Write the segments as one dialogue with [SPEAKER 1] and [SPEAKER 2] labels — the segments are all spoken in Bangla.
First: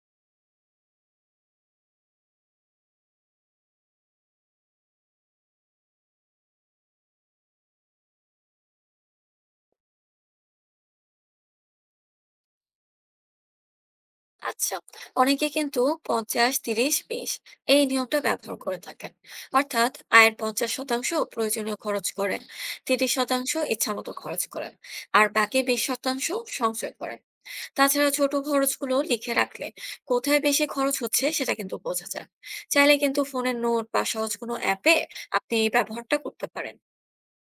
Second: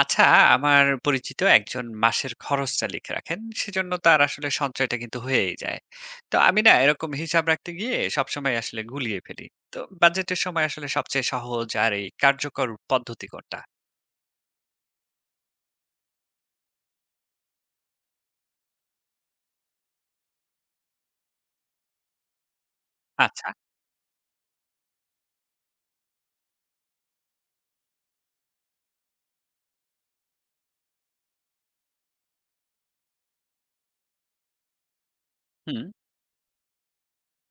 [SPEAKER 1] আচ্ছা, আমার পরিচিত একজন মাসের খরচটা লিখে রাখেন। সেজন্য তার আসলে সঞ্চয়টা কিন্তু হয়েই যায়। তো আমি না এরকম হিসাব রাখতে গিয়ে সবসময় আসলে গুলিয়ে ফেলি। তো বাজেটের সময় আসলে সবচেয়ে সহজ আর এই কার্যকর পদ্ধতি কোনটা?
[SPEAKER 2] আচ্ছা, অনেকে কিন্তু ৫০, ৩০, ২০ এই নিয়মটা ব্যবহার করে থাকেন, অর্থাৎ আয়ের ৫০ শতাংশ প্রয়োজনীয় খরচ করেন, তিরিশ
[SPEAKER 1] আচ্ছা,
[SPEAKER 2] শতাংশ ইচ্ছামতো খরচ করেন, আর বাকি ২০ শতাংশ সঞ্চয় করেন। তাছাড়া ছোট খরচগুলো লিখে রাখলে কোথায় বেশি খরচ হচ্ছে সেটা কিন্তু বোঝা যায়। চাইলে কিন্তু ফোনের নোট বা সহজ কোনো অ্যাপে আপনি এই
[SPEAKER 1] হুম।
[SPEAKER 2] ব্যবহারটা করতে পারেন।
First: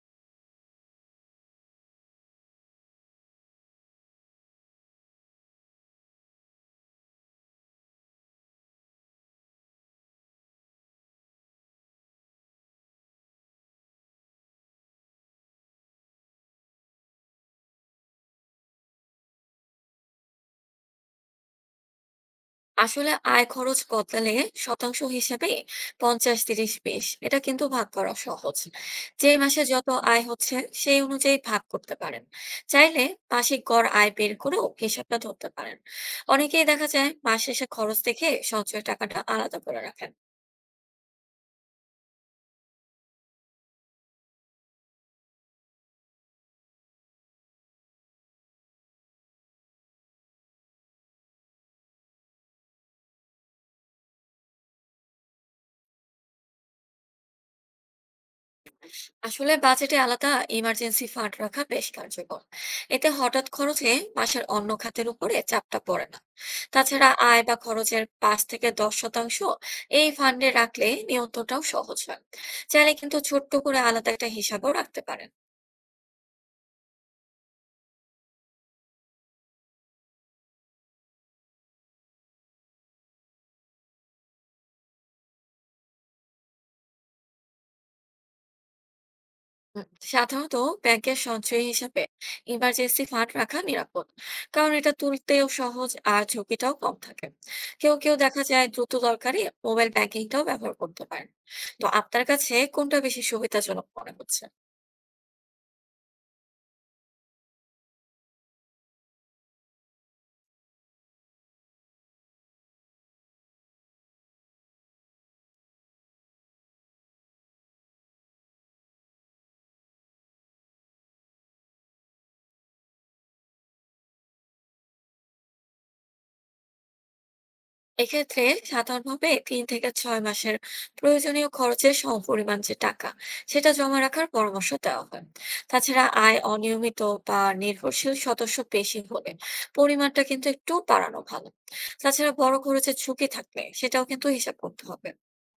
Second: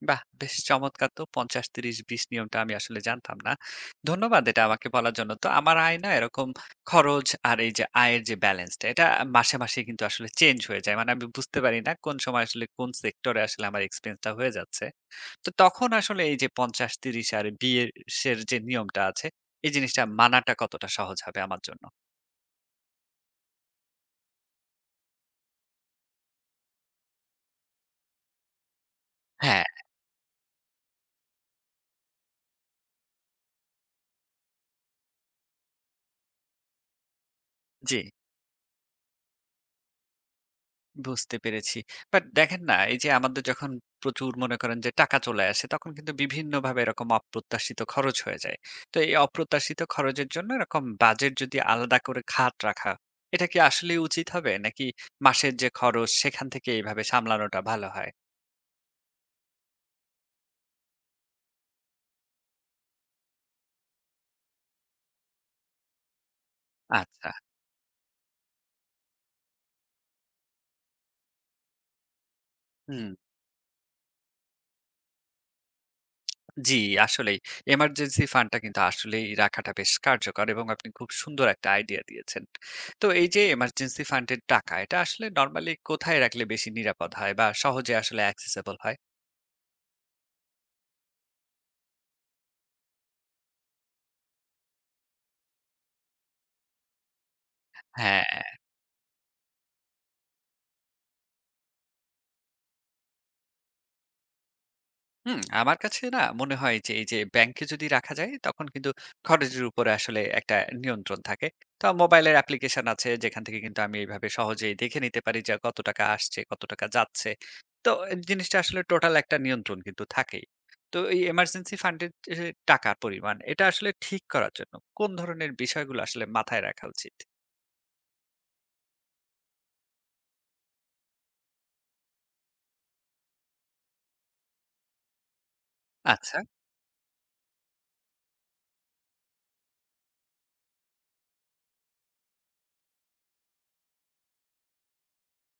[SPEAKER 1] বাহ! বেশ চমৎকার, তো ৫০, ৩০, ২০ নিয়মটা আমি আসলে জানতাম না। ধন্যবাদ এটা আমাকে বলার জন্য। তো আমার আয় না এরকম খরচ আর এই যে আয়ের যে ব্যালেন্সটা, এটা মাসে কিন্তু আসলে চেঞ্জ হয়ে যায়। মানে আমি বুঝতে পারি না কোন সময় আসলে কোন সেক্টরে আসলে আমার এক্সপেন্সটা হয়ে যাচ্ছে। তো তখন আসলে এই যে ৫০, ৩০ আর বিয়ের সের যে নিয়মটা আছে, এই জিনিসটা মানাটা কতটা সহজ হবে আমার জন্য?
[SPEAKER 2] আসলে আয় খরচ বদলালে শতাংশ হিসেবে ৫০, ৩০, ২০ এটা কিন্তু ভাগ করা সহজ। যে মাসে
[SPEAKER 1] হ্যাঁ।
[SPEAKER 2] যত আয় হচ্ছে সেই অনুযায়ী ভাগ করতে পারেন। চাইলে মাসিক গড় আয় বের করেও হিসাবটা ধরতে পারেন। অনেকেই দেখা যায় মাস শেষে
[SPEAKER 1] জি।
[SPEAKER 2] খরচ দেখে সঞ্চয় টাকাটা আলাদা করে রাখেন।
[SPEAKER 1] বুঝতে পেরেছি। বাট দেখেন না, এই যে আমাদের যখন প্রচুর, মনে করেন যে টাকা চলে আসে, তখন কিন্তু বিভিন্নভাবে এরকম অপ্রত্যাশিত খরচ হয়ে যায়। তো এই অপ্রত্যাশিত খরচের জন্য এরকম বাজেট যদি আলাদা করে খাত রাখা, এটা কি আসলেই উচিত হবে? নাকি মাসের যে খরচ, সেখান থেকে এইভাবে সামলানোটা ভালো হয়?
[SPEAKER 2] আসলে বাজেটে আলাদা ইমার্জেন্সি ফান্ড রাখা বেশ কার্যকর। এতে হঠাৎ খরচে মাসের অন্য খাতের উপরে চাপটা পড়ে না। তাছাড়া
[SPEAKER 1] আচ্ছা,
[SPEAKER 2] আয় বা খরচের ৫ থেকে ১০ শতাংশ এই ফান্ডে রাখলে নিয়ন্ত্রণটাও সহজ হয়। চাইলে
[SPEAKER 1] হুম।
[SPEAKER 2] কিন্তু ছোট্ট করে আলাদা একটা হিসাবও রাখতে পারেন।
[SPEAKER 1] জি, আসলেই। এমার্জেন্সি ফান্ডটা কিন্তু আসলেই রাখাটা বেশ কার্যকর, এবং আপনি খুব সুন্দর একটা আইডিয়া দিয়েছেন। তো এই যে এমার্জেন্সি ফান্ডের টাকা, এটা আসলে নরমালি কোথায় রাখলে বেশি নিরাপদ হয় বা সহজে আসলে অ্যাক্সেসিবল হয়?
[SPEAKER 2] হুম, সাধারণত ব্যাংকের সঞ্চয় হিসাবে ইমার্জেন্সি ফান্ড রাখা নিরাপদ, কারণ এটা তুলতেও সহজ আর ঝুঁকিটাও কম থাকে। কেউ কেউ
[SPEAKER 1] হ্যাঁ।
[SPEAKER 2] দেখা যায় দ্রুত দরকারি মোবাইল ব্যাংকিংটাও ব্যবহার করতে পারেন। তো আপনার কাছে কোনটা বেশি সুবিধাজনক মনে হচ্ছে?
[SPEAKER 1] হুম, আমার কাছে না মনে হয় যে এই যে ব্যাংকে যদি রাখা যায় তখন কিন্তু খরচের উপরে আসলে একটা নিয়ন্ত্রণ থাকে। তো মোবাইলের অ্যাপ্লিকেশন আছে যেখান থেকে কিন্তু আমি এইভাবে সহজেই দেখে নিতে পারি যে কত টাকা আসছে, কত টাকা যাচ্ছে। তো এই জিনিসটা আসলে টোটাল একটা নিয়ন্ত্রণ কিন্তু থাকেই। তো এই এমার্জেন্সি ফান্ডের যে টাকার পরিমাণ, এটা আসলে ঠিক করার জন্য কোন ধরনের বিষয়গুলো আসলে মাথায় রাখা উচিত?
[SPEAKER 2] এক্ষেত্রে সাধারণভাবে ৩ থেকে ৬ মাসের প্রয়োজনীয় খরচের সমপরিমাণ যে টাকা, সেটা জমা রাখার পরামর্শ দেওয়া হয়। তাছাড়া
[SPEAKER 1] আচ্ছা।
[SPEAKER 2] আয় অনিয়মিত বা নির্ভরশীল সদস্য বেশি হলে পরিমাণটা কিন্তু একটু বাড়ানো ভালো। তাছাড়া বড় খরচের ঝুঁকি থাকলে সেটাও কিন্তু হিসাব করতে হবে।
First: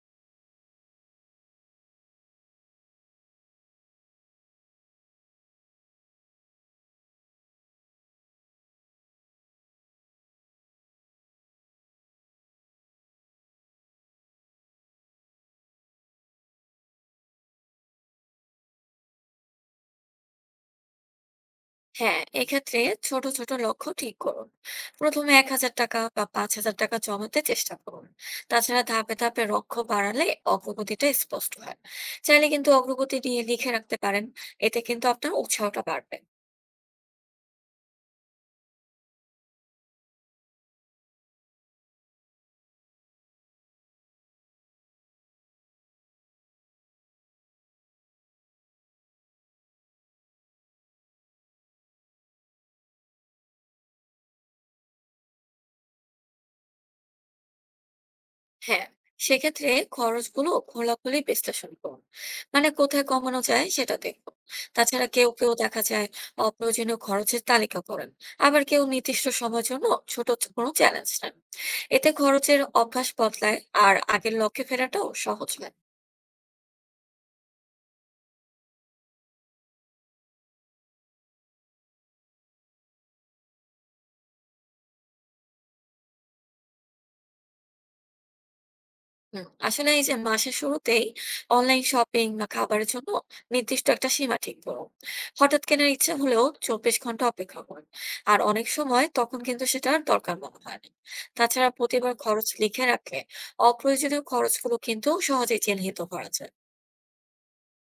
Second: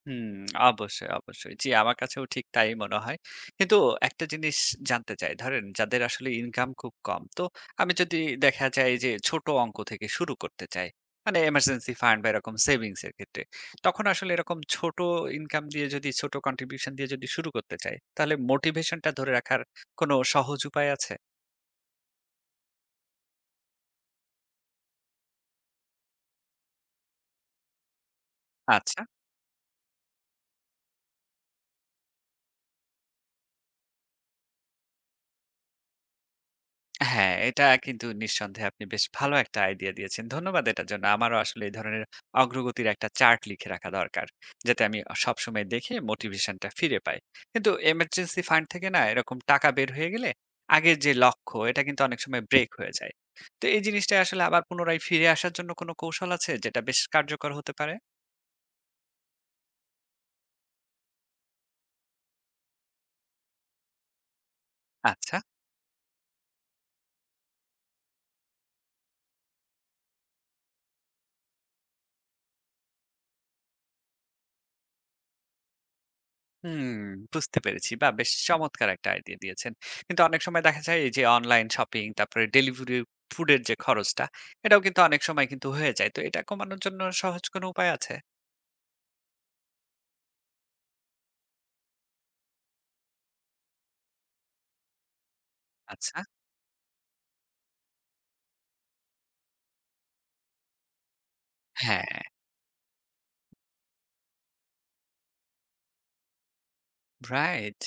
[SPEAKER 1] হুম, অবশ্যই, অবশ্যই। জি, আমার কাছেও ঠিক তাই মনে হয়। কিন্তু একটা জিনিস জানতে চাই, ধরেন যাদের আসলে ইনকাম খুব কম, তো আমি যদি, দেখা যায় যে ছোট অঙ্ক থেকে শুরু করতে চাই, মানে এমার্জেন্সি ফান্ড বা এরকম সেভিংস এর ক্ষেত্রে, তখন আসলে এরকম ছোট ইনকাম দিয়ে যদি ছোট কন্ট্রিবিউশন দিয়ে যদি শুরু করতে চাই, তাহলে মোটিভেশনটা ধরে রাখার কোনো সহজ উপায় আছে?
[SPEAKER 2] হ্যাঁ, এক্ষেত্রে ছোট, ছোট লক্ষ্য ঠিক করুন। প্রথমে ৳১,০০০ বা ৳৫,০০০ জমাতে চেষ্টা করুন। তাছাড়া
[SPEAKER 1] আচ্ছা।
[SPEAKER 2] ধাপে, ধাপে লক্ষ্য বাড়ালে অগ্রগতিটা স্পষ্ট হয়। চাইলে কিন্তু অগ্রগতি নিয়ে লিখে রাখতে পারেন। এতে কিন্তু আপনার উৎসাহটা বাড়বে।
[SPEAKER 1] হ্যাঁ, এটা কিন্তু নিঃসন্দেহে আপনি বেশ ভালো একটা আইডিয়া দিয়েছেন। ধন্যবাদ এটার জন্য। আমারও আসলে এই ধরনের অগ্রগতির একটা চার্ট লিখে রাখা দরকার, যাতে আমি অ সবসময় দেখে মোটিভেশনটা ফিরে পাই। কিন্তু এমার্জেন্সি ফান্ড থেকে না এরকম টাকা বের হয়ে গেলে আগের যে লক্ষ্য এটা কিন্তু অনেক সময় ব্রেক হয়ে যায়। তো এই জিনিসটা আসলে আবার পুনরায় ফিরে আসার জন্য কোনো কৌশল আছে যেটা বেশ কার্যকর হতে পারে?
[SPEAKER 2] হ্যাঁ, সেক্ষেত্রে খরচগুলো খোলাখুলি বিশ্লেষণ করুন, মানে কোথায় কমানো যায় সেটা দেখুন। তাছাড়া কেউ
[SPEAKER 1] আচ্ছা।
[SPEAKER 2] কেউ দেখা যায় অপ্রয়োজনীয় খরচের তালিকা করেন, আবার কেউ নির্দিষ্ট সময়ের জন্য ছোট কোনো চ্যালেঞ্জ নেন। এতে খরচের অভ্যাস বদলায় আর আগের লক্ষ্যে ফেরাটাও সহজ হয়।
[SPEAKER 1] হুম, বুঝতে পেরেছি। বাহ! বেশ চমৎকার একটা আইডিয়া দিয়েছেন। কিন্তু অনেক সময় দেখা যায় এই যে অনলাইন শপিং, তারপরে ডেলিভারি ফুডের যে খরচটা, এটাও কিন্তু অনেক সময় কিন্তু হয়ে যায়। তো এটা কমানোর জন্য সহজ কোনো উপায় আছে?
[SPEAKER 2] হুম, আসলে এই যে মাসের শুরুতেই অনলাইন শপিং বা খাবারের জন্য নির্দিষ্ট একটা সীমা ঠিক করুন। হঠাৎ কেনার ইচ্ছা
[SPEAKER 1] আচ্ছা,
[SPEAKER 2] হলেও ২৪ ঘন্টা অপেক্ষা করুন, আর অনেক সময় তখন কিন্তু সেটা আর দরকার মনে হয় না। তাছাড়া প্রতিবার
[SPEAKER 1] হ্যাঁ।
[SPEAKER 2] খরচ লিখে রাখলে অপ্রয়োজনীয় খরচগুলো কিন্তু সহজেই চিহ্নিত করা যায়।
[SPEAKER 1] রাইট।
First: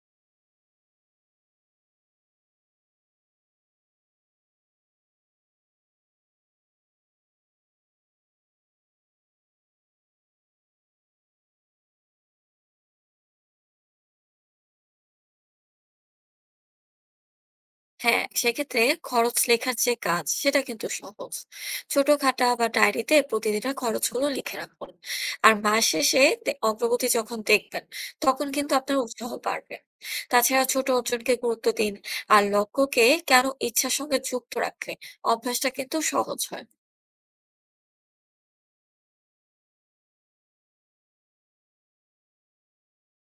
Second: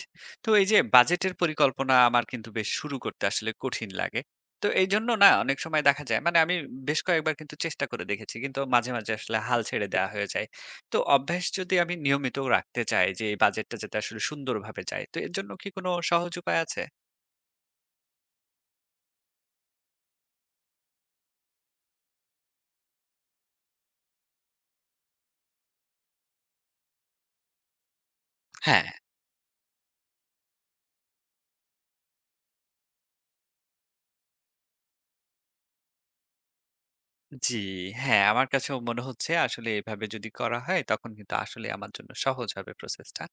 [SPEAKER 1] তো এই যে বাজেটের পরিকল্পনা আমার কিন্তু বেশ শুরু করতে আসলে কঠিন লাগে। তো এইজন্য না অনেক সময় দেখা যায়, মানে আমি বেশ কয়েকবার কিন্তু চেষ্টা করে দেখেছি। কিন্তু মাঝে আসলে হাল ছেড়ে দেয়া হয়ে যায়। তো অভ্যাস যদি আমি নিয়মিত রাখতে চাই যে এই বাজেটটা যাতে আসলে সুন্দরভাবে যায়, তো এর জন্য কি কোনো সহজ উপায় আছে?
[SPEAKER 2] হ্যাঁ, সেক্ষেত্রে খরচ লেখার যে কাজ সেটা কিন্তু সহজ। ছোট খাতা বা ডায়েরিতে প্রতিদিনের খরচগুলো লিখে রাখুন। আর মাস শেষে অগ্রগতি যখন দেখবেন তখন কিন্তু
[SPEAKER 1] হ্যাঁ।
[SPEAKER 2] আপনার উৎসাহ বাড়বে। তাছাড়া ছোট অর্জনকে গুরুত্ব দিন, আর লক্ষ্যকে কেন ইচ্ছার সঙ্গে যুক্ত রাখলে অভ্যাসটা কিন্তু সহজ হয়।
[SPEAKER 1] জি, হ্যাঁ, আমার কাছেও মনে হচ্ছে আসলে এভাবে যদি করা হয় তখন কিন্তু আসলে আমার জন্য সহজ হবে প্রসেসটা।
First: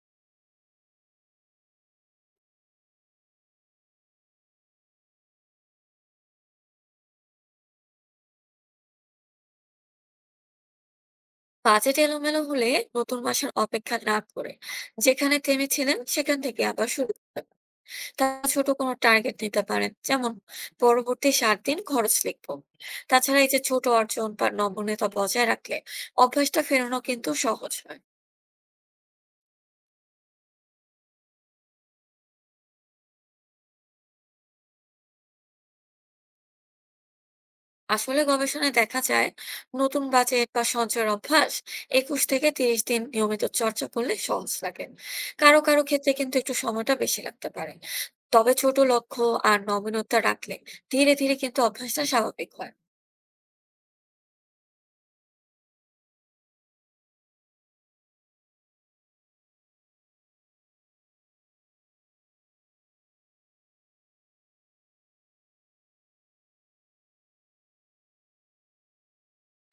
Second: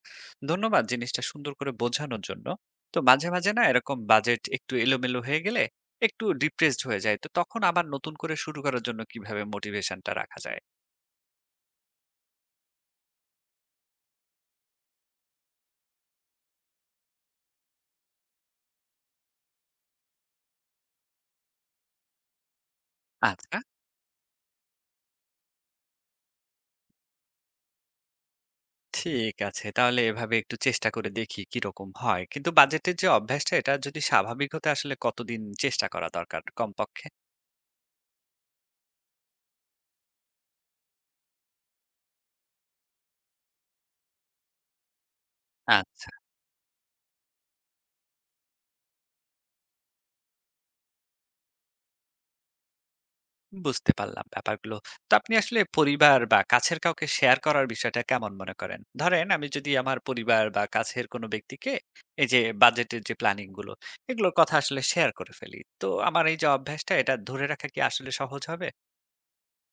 [SPEAKER 1] ধন্যবাদ জিনিসটা সুন্দর করে বোঝানোর জন্য। তো মাঝে না এরকম বাজেট একটু এলোমেলো হয়ে গেলে একটু ডিপ্রেসড হয়ে যায়। তো তখন আবার নতুন করে শুরু করার জন্য কিভাবে মোটিভেশনটা রাখা যায়?
[SPEAKER 2] বাজেট এলোমেলো হলে নতুন মাসের অপেক্ষা না করে যেখানে থেমেছিলেন সেখান থেকে আবার শুরু করুন। তারা ছোট কোনো টার্গেট নিতে পারেন। যেমন পরবর্তী ৭ দিন খরচ লিখব। তাছাড়া এই
[SPEAKER 1] আচ্ছা,
[SPEAKER 2] যে ছোট অর্জন বা নমনীয়তা বজায় রাখলে অভ্যাসটা ফেরানো কিন্তু সহজ হয়।
[SPEAKER 1] ঠিক আছে। তাহলে এভাবে একটু চেষ্টা করে দেখি কিরকম হয়। কিন্তু বাজেটের যে অভ্যাসটা এটা যদি স্বাভাবিক হতে আসলে কতদিন চেষ্টা করা দরকার কমপক্ষে?
[SPEAKER 2] আসলে গবেষণায় দেখা যায় নতুন বাজেট বা সঞ্চয়ের অভ্যাস ২১ থেকে ৩০ দিন নিয়মিত চর্চা করলে সহজ লাগে। কারো, কারো
[SPEAKER 1] আচ্ছা।
[SPEAKER 2] ক্ষেত্রে কিন্তু একটু সময়টা বেশি লাগতে পারে। তবে ছোট লক্ষ্য আর নমনীয়তা রাখলে ধীরে, ধীরে কিন্তু অভ্যাসটা স্বাভাবিক হয়।
[SPEAKER 1] বুঝতে পারলাম ব্যাপারগুলো। তো আপনি আসলে পরিবার বা কাছের কাউকে শেয়ার করার বিষয়টা কেমন মনে করেন? ধরেন আমি যদি আমার পরিবার বা কাছের কোনো ব্যক্তিকে এই যে বাজেটের যে প্ল্যানিং গুলো, এগুলোর কথা আসলে শেয়ার করে ফেলি, তো আমার এই যে অভ্যাসটা এটা ধরে রাখা কি আসলে সহজ হবে?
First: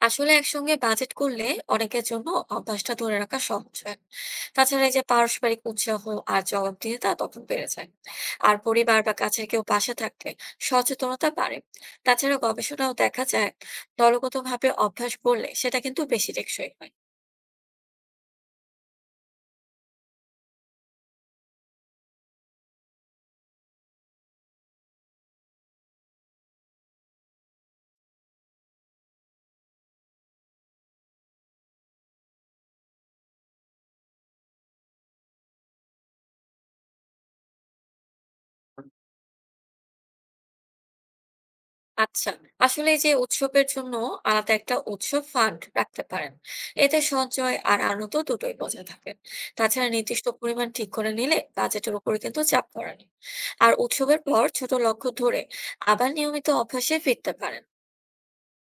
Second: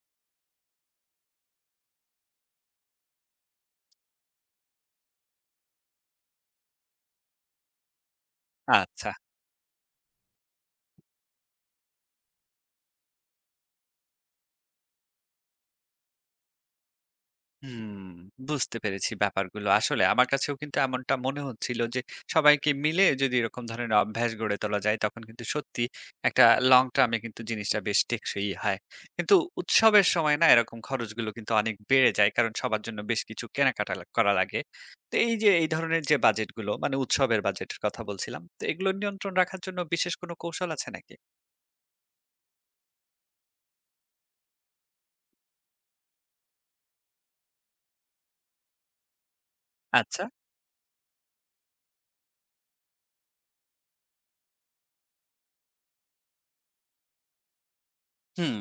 [SPEAKER 2] আসলে একসঙ্গে বাজেট করলে অনেকের জন্য অভ্যাসটা ধরে রাখা সহজ হয়। তাছাড়া এই যে পারস্পরিক উৎসাহ আর জবাবদিহিতা তখন বেড়ে যায়। আর পরিবার
[SPEAKER 1] আচ্ছা।
[SPEAKER 2] বা কাছের কেউ পাশে থাকলে সচেতনতা বাড়ে। তাছাড়া গবেষণাও দেখা যায় দলগতভাবে অভ্যাস করলে সেটা কিন্তু বেশি টেকসই হয়।
[SPEAKER 1] হুম, বুঝতে পেরেছি ব্যাপারগুলো। আসলে আমার কাছেও কিন্তু এমনটা মনে হচ্ছিল যে, সবাইকে মিলে যদি এরকম ধরনের অভ্যাস গড়ে তোলা যায়, তখন কিন্তু সত্যি একটা লং টার্ম এ কিন্তু জিনিসটা বেশ টেকসই হয়। কিন্তু উৎসবের সময় না এরকম খরচগুলো কিন্তু অনেক বেড়ে যায়, কারণ সবার জন্য বেশ কিছু কেনাকাটা লা করা লাগে। তো এই যে এই ধরনের যে বাজেটগুলো, মানে উৎসবের বাজেটের কথা বলছিলাম, তো এগুলো নিয়ন্ত্রণ রাখার জন্য বিশেষ কোনো কৌশল আছে নাকি?
[SPEAKER 2] আচ্ছা, আসলে এই যে উৎসবের জন্য আলাদা একটা উৎসব ফান্ড রাখতে পারেন। এতে সঞ্চয় আর আনন্দ দুটোই বজায় থাকে। তাছাড়া
[SPEAKER 1] আচ্ছা।
[SPEAKER 2] নির্দিষ্ট পরিমাণ ঠিক করে নিলে বাজেটের উপরে কিন্তু চাপ পড়ে না। আর উৎসবের পর ছোট লক্ষ্য ধরে আবার নিয়মিত অভ্যাসে ফিরতে পারেন।
[SPEAKER 1] হুম,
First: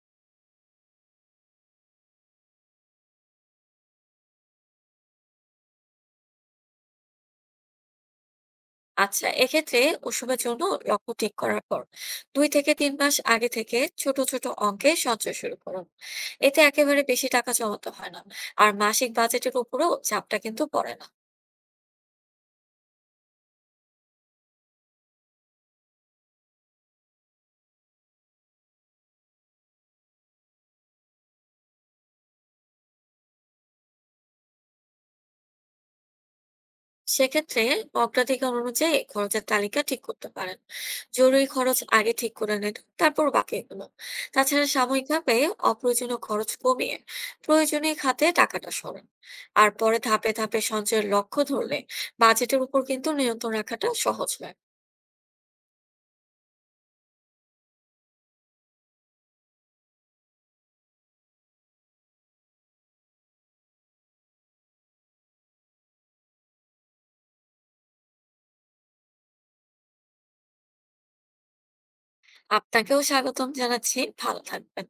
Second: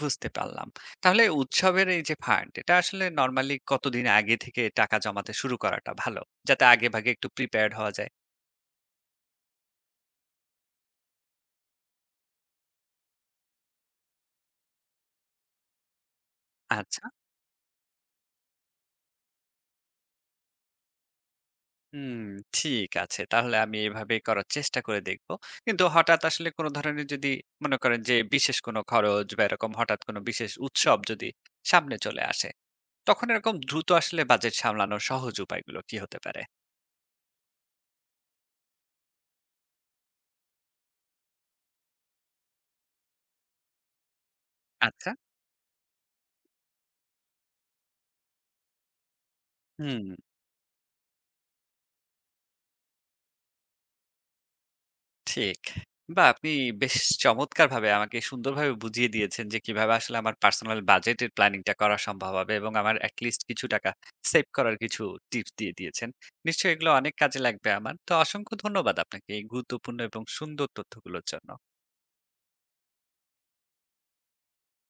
[SPEAKER 1] বুঝতে পারলাম। তাহলে উৎসবের এই যে ফান্ড, এটা আসলে নরমালি কতদিন আগে থেকে টাকা জমাতে শুরু করাটা ভালো, যাতে আগেভাগে একটু প্রিপেয়ার্ড হওয়া যায়?
[SPEAKER 2] আচ্ছা, এক্ষেত্রে উৎসবের জন্য লক্ষ্য ঠিক করার পর ২ থেকে ৩ মাস আগে থেকে ছোট ছোট অঙ্কে সঞ্চয় শুরু করুন। এতে একেবারে
[SPEAKER 1] আচ্ছা।
[SPEAKER 2] বেশি টাকা জমাতে হয় না, আর মাসিক বাজেটের উপরেও চাপটা কিন্তু পড়ে না।
[SPEAKER 1] হুম, ঠিক আছে। তাহলে আমি এভাবে করার চেষ্টা করে দেখব। কিন্তু হঠাৎ আসলে কোনো ধরনের যদি, মনে করেন যে বিশেষ কোনো খরচ বা এরকম হঠাৎ কোনো বিশেষ উৎসব যদি সামনে চলে আসে, তখন এরকম দ্রুত আসলে বাজেট সামলানোর সহজ উপায়গুলো কি হতে পারে?
[SPEAKER 2] সেক্ষেত্রে অগ্রাধিকার অনুযায়ী খরচের তালিকা ঠিক করতে পারেন। জরুরি খরচ আগে ঠিক করে নিন, তারপর বাকিগুলো। তাছাড়া
[SPEAKER 1] আচ্ছা।
[SPEAKER 2] সাময়িকভাবে অপ্রয়োজনীয় খরচ কমিয়ে প্রয়োজনীয় খাতে টাকাটা সরান। আর পরে
[SPEAKER 1] হুম।
[SPEAKER 2] ধাপে ধাপে সঞ্চয়ের লক্ষ্য ধরলে বাজেটের উপর কিন্তু নিয়ন্ত্রণ রাখাটা সহজ হয়।
[SPEAKER 1] ঠিক। বাহ! আপনি বেশ চমৎকারভাবে আমাকে সুন্দরভাবে বুঝিয়ে দিয়েছেন যে কিভাবে আসলে আমার পার্সোনাল বাজেটের প্ল্যানিংটা করা সম্ভব হবে, এবং আমার at least কিছু টাকা সেভ করার কিছু টিপস দিয়ে দিয়েছেন। নিশ্চয়ই এগুলো অনেক কাজে লাগবে আমার। তো অসংখ্য ধন্যবাদ আপনাকে এই গুরুত্বপূর্ণ এবং সুন্দর তথ্যগুলোর জন্য।
[SPEAKER 2] আপনাকেও স্বাগতম জানাচ্ছি। ভালো থাকবেন।